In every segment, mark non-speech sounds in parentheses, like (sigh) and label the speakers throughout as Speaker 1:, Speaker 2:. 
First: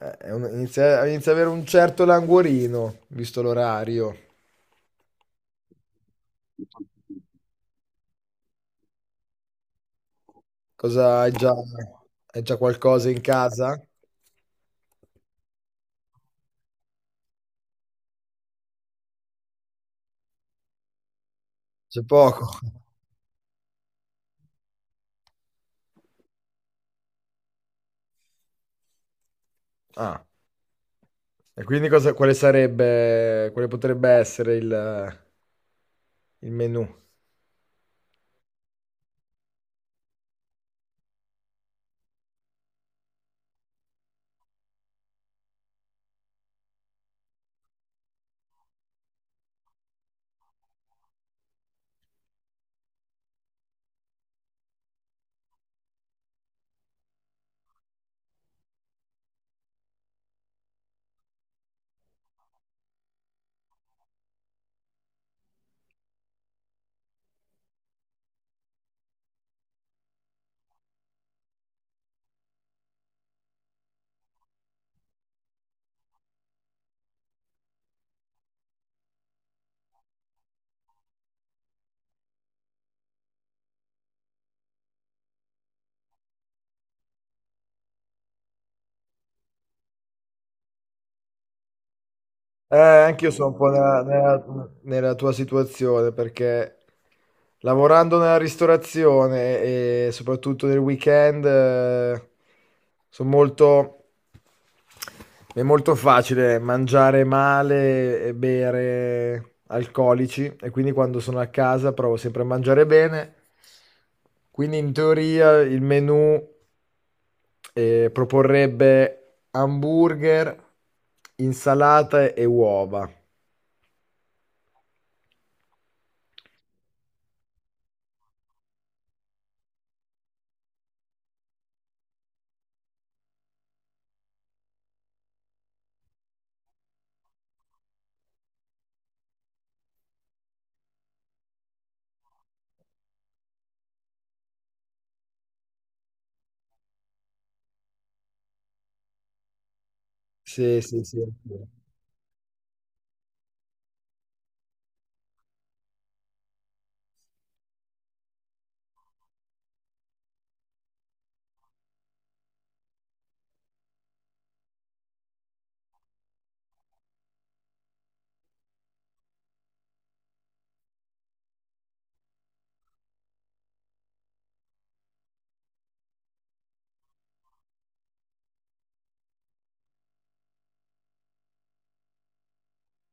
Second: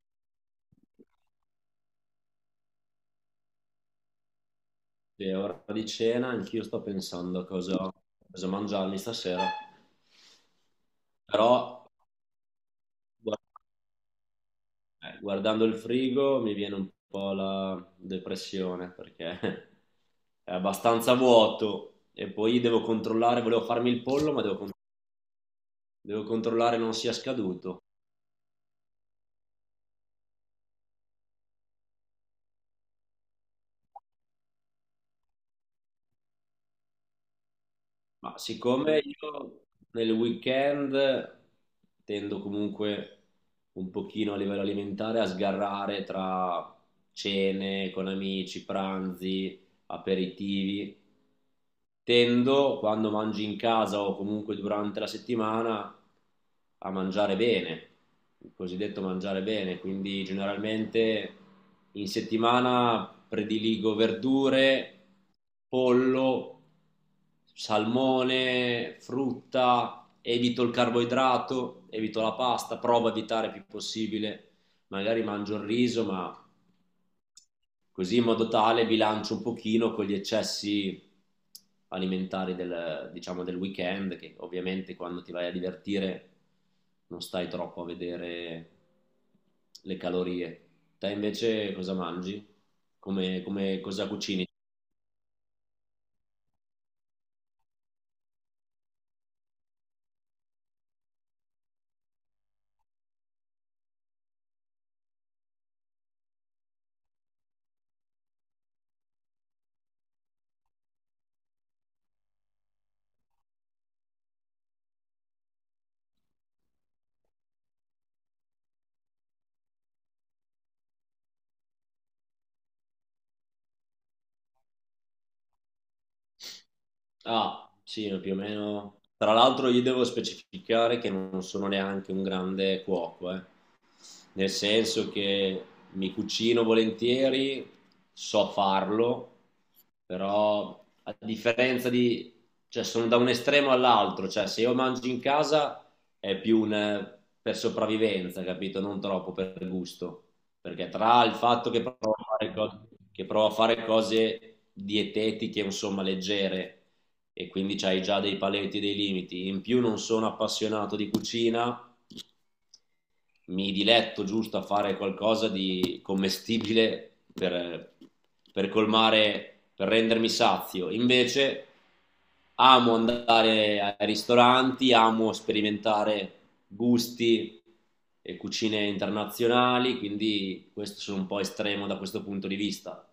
Speaker 1: Inizia ad avere un certo languorino, visto l'orario.
Speaker 2: Sì, è ora di cena, anch'io sto pensando a cosa, cosa mangiarmi stasera,
Speaker 1: Cosa
Speaker 2: però
Speaker 1: hai già qualcosa in
Speaker 2: guard-
Speaker 1: casa?
Speaker 2: guardando il frigo mi viene un po' la depressione perché (laughs) è abbastanza vuoto.
Speaker 1: C'è
Speaker 2: E
Speaker 1: poco.
Speaker 2: poi devo controllare, volevo farmi il pollo, ma devo controllare non sia scaduto.
Speaker 1: Ah, e quindi cosa, quale sarebbe, quale potrebbe essere il menù?
Speaker 2: Ma siccome io nel weekend tendo comunque un pochino a livello alimentare a sgarrare tra cene con amici, pranzi, aperitivi. Tendo, quando mangi in casa o comunque durante la settimana, a mangiare bene, il cosiddetto mangiare bene, quindi generalmente in settimana prediligo verdure, pollo, salmone, frutta, evito il carboidrato, evito la pasta, provo a evitare il più possibile, magari mangio il riso, ma così in modo tale bilancio un pochino con gli eccessi alimentari del, diciamo, del weekend, che ovviamente quando ti vai a divertire non stai troppo a vedere le calorie. Te invece cosa mangi?
Speaker 1: Anche io
Speaker 2: Come,
Speaker 1: sono un po'
Speaker 2: come cosa cucini?
Speaker 1: nella tua situazione perché lavorando nella ristorazione e soprattutto nel weekend, sono molto è molto facile mangiare male e bere alcolici e quindi quando sono a casa provo sempre a mangiare bene. Quindi in teoria il menù proporrebbe hamburger, insalata e uova.
Speaker 2: Ah, sì, più o meno. Tra l'altro io devo specificare che non sono neanche un grande cuoco, eh, nel senso che mi cucino volentieri, so farlo, però a differenza di, cioè sono da un estremo all'altro. Cioè se io mangio in casa è più un, per sopravvivenza, capito? Non troppo per gusto,
Speaker 1: Sì,
Speaker 2: perché
Speaker 1: sì, sì.
Speaker 2: tra il fatto che provo a fare, co- che provo a fare cose dietetiche, insomma, leggere, e quindi hai già dei paletti e dei limiti, in più non sono appassionato di cucina, mi diletto giusto a fare qualcosa di commestibile per colmare, per rendermi sazio. Invece amo andare ai ristoranti, amo sperimentare gusti e cucine internazionali, quindi questo sono un po' estremo da questo punto di vista.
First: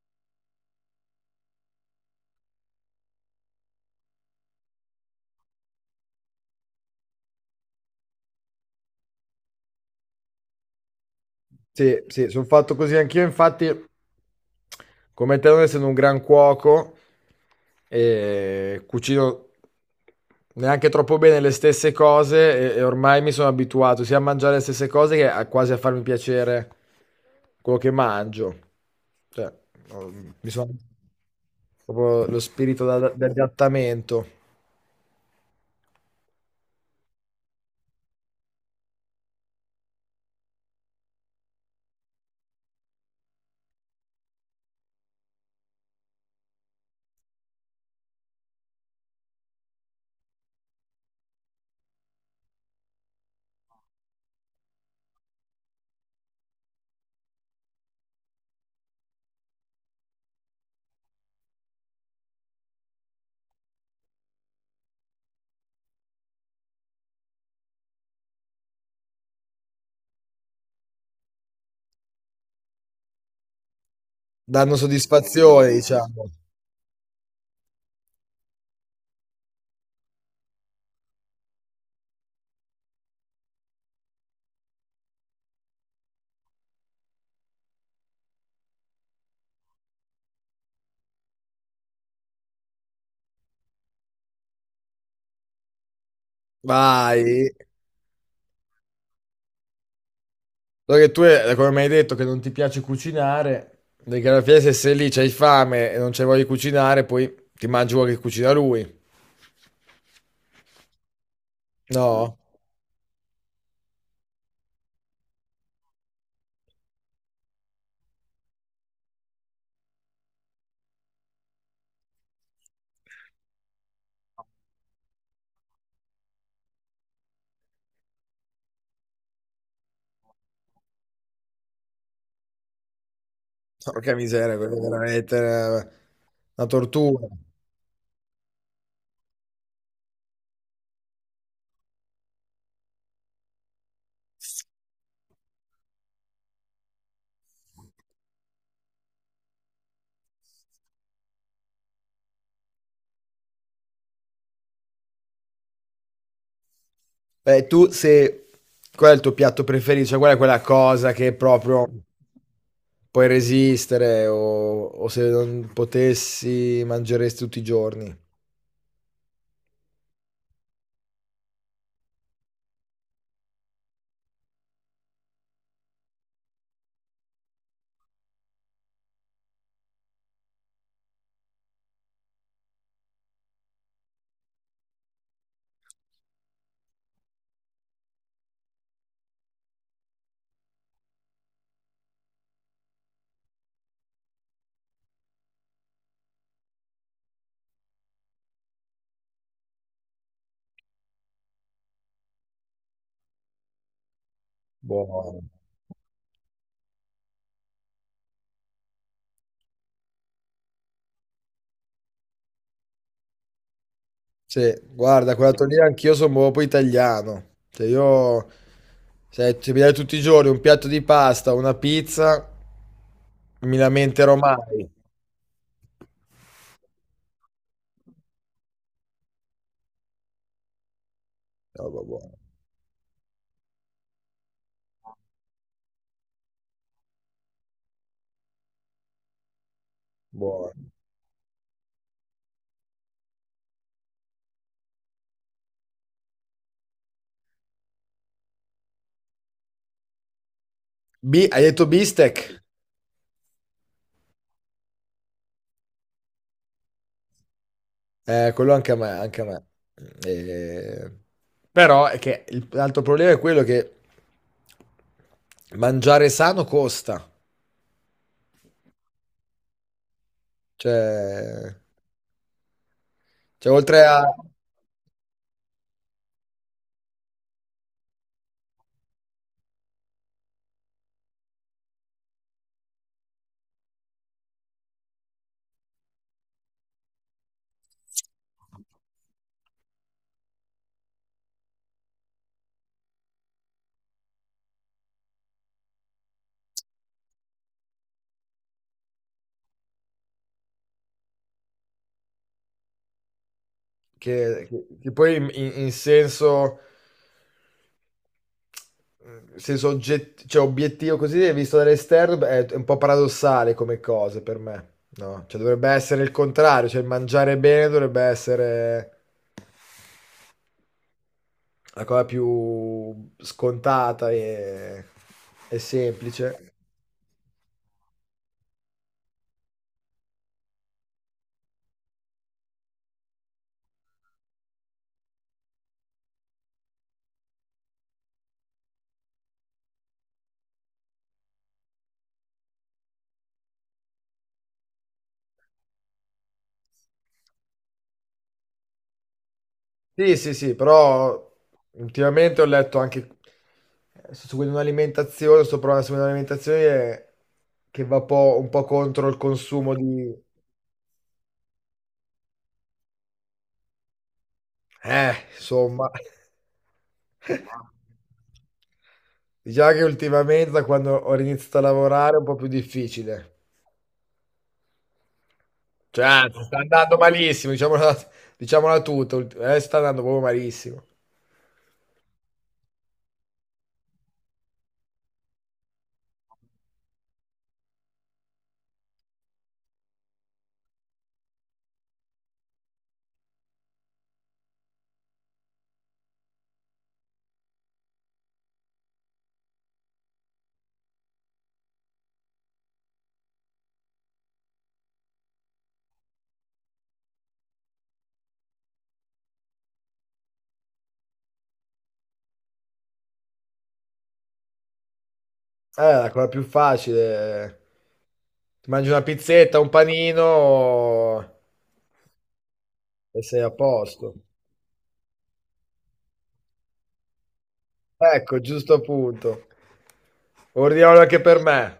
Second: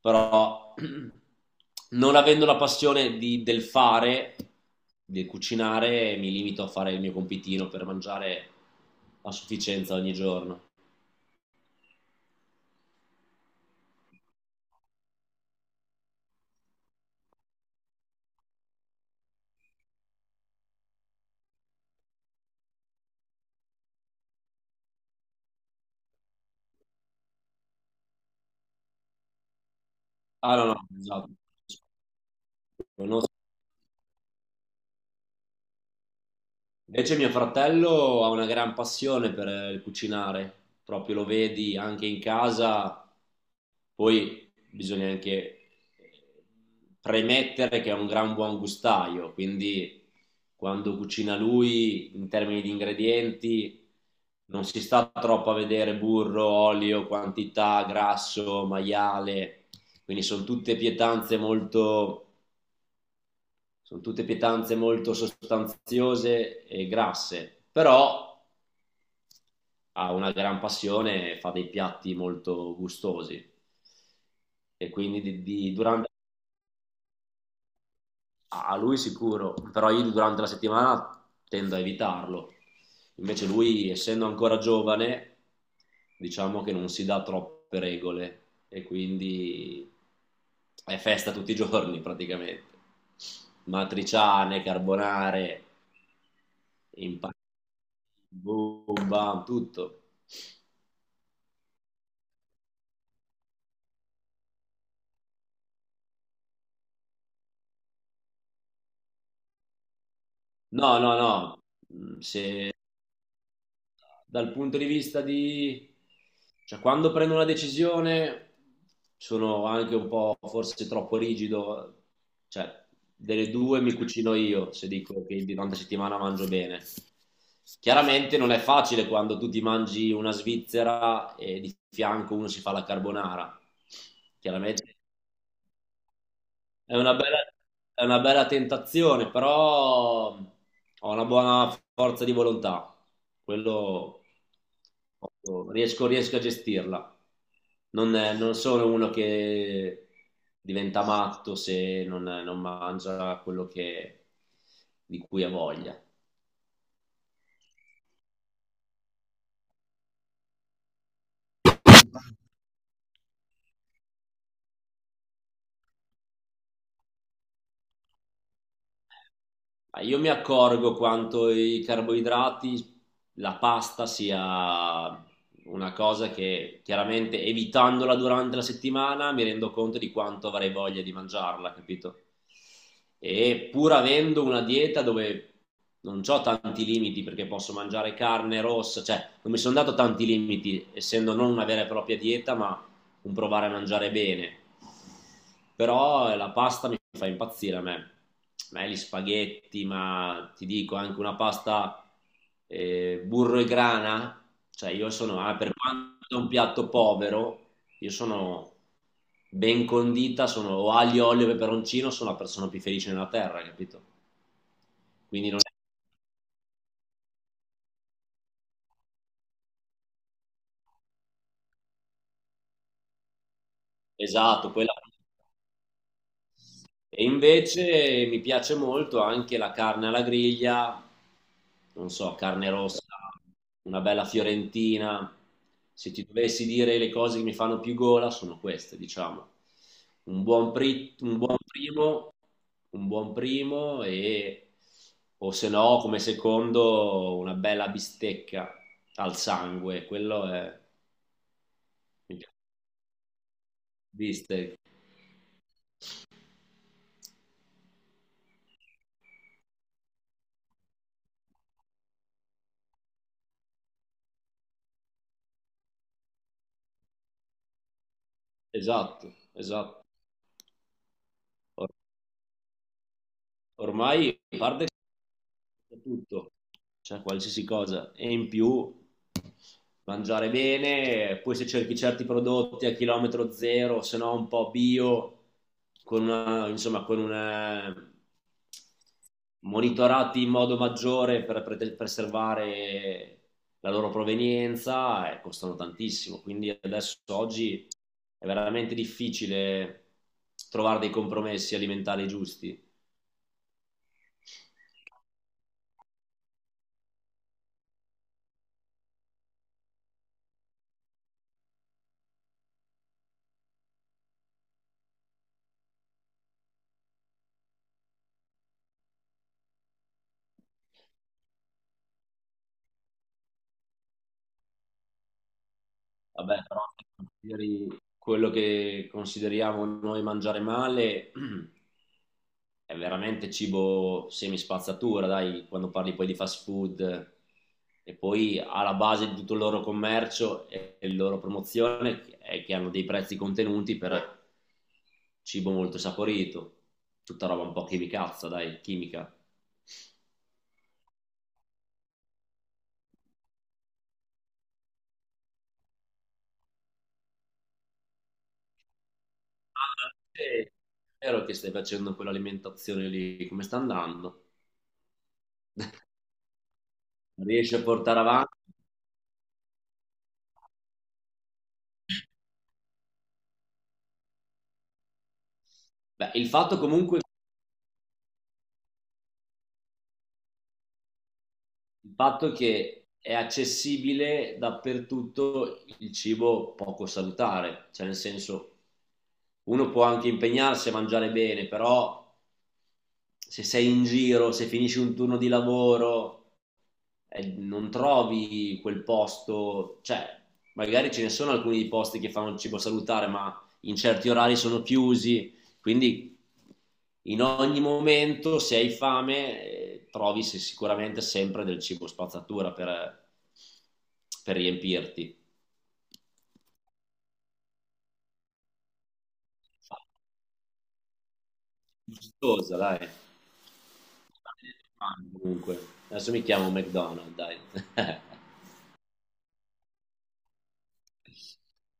Speaker 2: Però (clears throat) non avendo la passione del fare, del cucinare, mi limito a fare il mio compitino per mangiare a sufficienza ogni giorno.
Speaker 1: Sì, sì, sono fatto così anch'io, infatti, come te, non essendo un gran cuoco, cucino neanche troppo bene le stesse cose e ormai mi sono abituato sia a mangiare le stesse cose che a, quasi a farmi piacere quello che mangio. Cioè, ho- mi
Speaker 2: Ah no,
Speaker 1: sono
Speaker 2: no, esatto.
Speaker 1: proprio lo spirito
Speaker 2: No,
Speaker 1: di adattamento,
Speaker 2: invece mio fratello ha una gran passione per il cucinare, proprio lo vedi anche in casa. Poi bisogna anche premettere che è un gran buon gustaio, quindi quando cucina lui in termini di ingredienti non si sta troppo a vedere burro, olio, quantità, grasso, maiale, quindi sono tutte pietanze molto sostanziose e grasse, però ha una gran passione e fa dei piatti molto gustosi.
Speaker 1: danno
Speaker 2: E quindi
Speaker 1: soddisfazione,
Speaker 2: durante,
Speaker 1: diciamo.
Speaker 2: a lui sicuro, però io durante la settimana tendo a evitarlo. Invece lui, essendo ancora giovane, diciamo che non si dà troppe regole e quindi è festa tutti i giorni praticamente. Matriciane, carbonare,
Speaker 1: Vai.
Speaker 2: impa- boom, bam, tutto.
Speaker 1: Allora che tu, come mi hai detto, che non ti piace cucinare, perché alla fine se sei lì, c'hai fame e non c'hai voglia di cucinare, poi ti mangi quello che cucina lui.
Speaker 2: No, no, no. Mm,
Speaker 1: No?
Speaker 2: se dal punto di vista di... Cioè, quando prendo una decisione sono anche un po' forse troppo rigido. Cioè, delle due mi cucino io se dico che durante la settimana mangio bene. Chiaramente non è facile quando tu ti mangi una svizzera e di fianco uno si fa la carbonara.
Speaker 1: Porca miseria, quello è
Speaker 2: Chiaramente
Speaker 1: veramente una
Speaker 2: è una
Speaker 1: tortura.
Speaker 2: bella, è una bella tentazione, però ho una buona forza di volontà. Quello riesco, riesco a gestirla. Non sono uno che diventa matto se non mangia quello di cui ha voglia.
Speaker 1: Beh, tu se... Qual è il tuo piatto preferito? Cioè, qual è quella cosa che proprio puoi resistere o se non potessi mangeresti tutti i giorni?
Speaker 2: Ma io mi accorgo quanto i carboidrati, la pasta sia una cosa che chiaramente evitandola durante la settimana mi rendo conto di quanto avrei voglia di mangiarla, capito? E pur avendo una dieta dove non ho tanti limiti perché posso mangiare carne rossa, cioè non mi sono dato tanti limiti essendo non una vera e propria dieta, ma un provare a mangiare bene. Però la pasta mi fa impazzire a me. A me gli spaghetti, ma ti dico anche una pasta burro e grana, cioè io sono,
Speaker 1: Buono.
Speaker 2: ah, per quanto è un piatto povero, io sono ben condita, sono o aglio, olio e peperoncino, sono la persona più felice nella terra, capito?
Speaker 1: Sì, guarda,
Speaker 2: Quindi
Speaker 1: quella
Speaker 2: non
Speaker 1: tornina anch'io sono proprio italiano. Cioè io, se, se mi dai tutti i giorni un piatto di pasta, una pizza, mi
Speaker 2: è
Speaker 1: lamenterò
Speaker 2: esatto,
Speaker 1: mai.
Speaker 2: quella. E invece mi piace molto anche la carne alla griglia,
Speaker 1: No,
Speaker 2: non so,
Speaker 1: buono,
Speaker 2: carne rossa, una bella fiorentina. Se ti dovessi dire le cose che mi fanno più gola sono queste, diciamo. Un buon,
Speaker 1: buono.
Speaker 2: pri- un buon primo, un buon primo e o se no come secondo una bella bistecca al sangue, quello è
Speaker 1: Hai detto bistec?
Speaker 2: mi piace. Bistecca.
Speaker 1: Quello anche a me, anche a me. Eh, però è che l'altro problema è quello che mangiare sano costa.
Speaker 2: Esatto, esatto.
Speaker 1: Cioè,
Speaker 2: Or-
Speaker 1: cioè oltre a...
Speaker 2: ormai parlo tutto, cioè qualsiasi cosa. E in più mangiare bene, poi se cerchi certi prodotti a chilometro zero, se no un po' bio, con una, insomma, con una monitorati in modo maggiore per preservare la loro provenienza e costano tantissimo. Quindi adesso oggi è veramente difficile trovare dei compromessi alimentari giusti.
Speaker 1: Che poi in senso... Nel senso cioè, obiettivo, così, visto dall'esterno, beh, è un po' paradossale come cosa per me, no? Cioè dovrebbe essere il contrario, cioè il mangiare bene dovrebbe essere la cosa più scontata e
Speaker 2: Vabbè,
Speaker 1: semplice.
Speaker 2: però se consideri quello che consideriamo noi mangiare male (clears throat) è veramente cibo semispazzatura, dai, quando parli poi di fast food, e poi alla base di tutto il loro commercio e la loro promozione è che hanno dei prezzi contenuti per cibo molto saporito, tutta roba un po' chimicazza, dai, chimica.
Speaker 1: Sì, sì, sì, però ultimamente ho letto anche, sto seguendo un'alimentazione, sto provando a seguire un'alimentazione che un po' contro il consumo
Speaker 2: Ah,
Speaker 1: di...
Speaker 2: sì, è vero che stai facendo quell'alimentazione lì, come sta andando?
Speaker 1: Insomma,
Speaker 2: Riesci a portare avanti?
Speaker 1: diciamo che ultimamente da quando ho iniziato a lavorare è un po' più difficile.
Speaker 2: Beh, il
Speaker 1: Cioè, sta
Speaker 2: fatto
Speaker 1: andando malissimo, diciamola, diciamola tutta, sta andando proprio malissimo.
Speaker 2: il fatto che è accessibile dappertutto il cibo poco salutare, cioè nel senso uno può anche impegnarsi a mangiare bene, però se sei in giro, se finisci un turno di lavoro, non trovi quel posto, cioè magari ce ne sono alcuni di posti che fanno cibo salutare, ma in certi orari sono chiusi, quindi in ogni momento se hai fame trovi sicuramente sempre del cibo spazzatura per riempirti.
Speaker 1: La cosa più facile, ti mangi una pizzetta, un panino
Speaker 2: Gustosa, dai.
Speaker 1: e sei a posto.
Speaker 2: Comunque, adesso mi chiamo McDonald's, dai. (laughs)
Speaker 1: Ecco, giusto appunto. Ordiniamolo anche per me.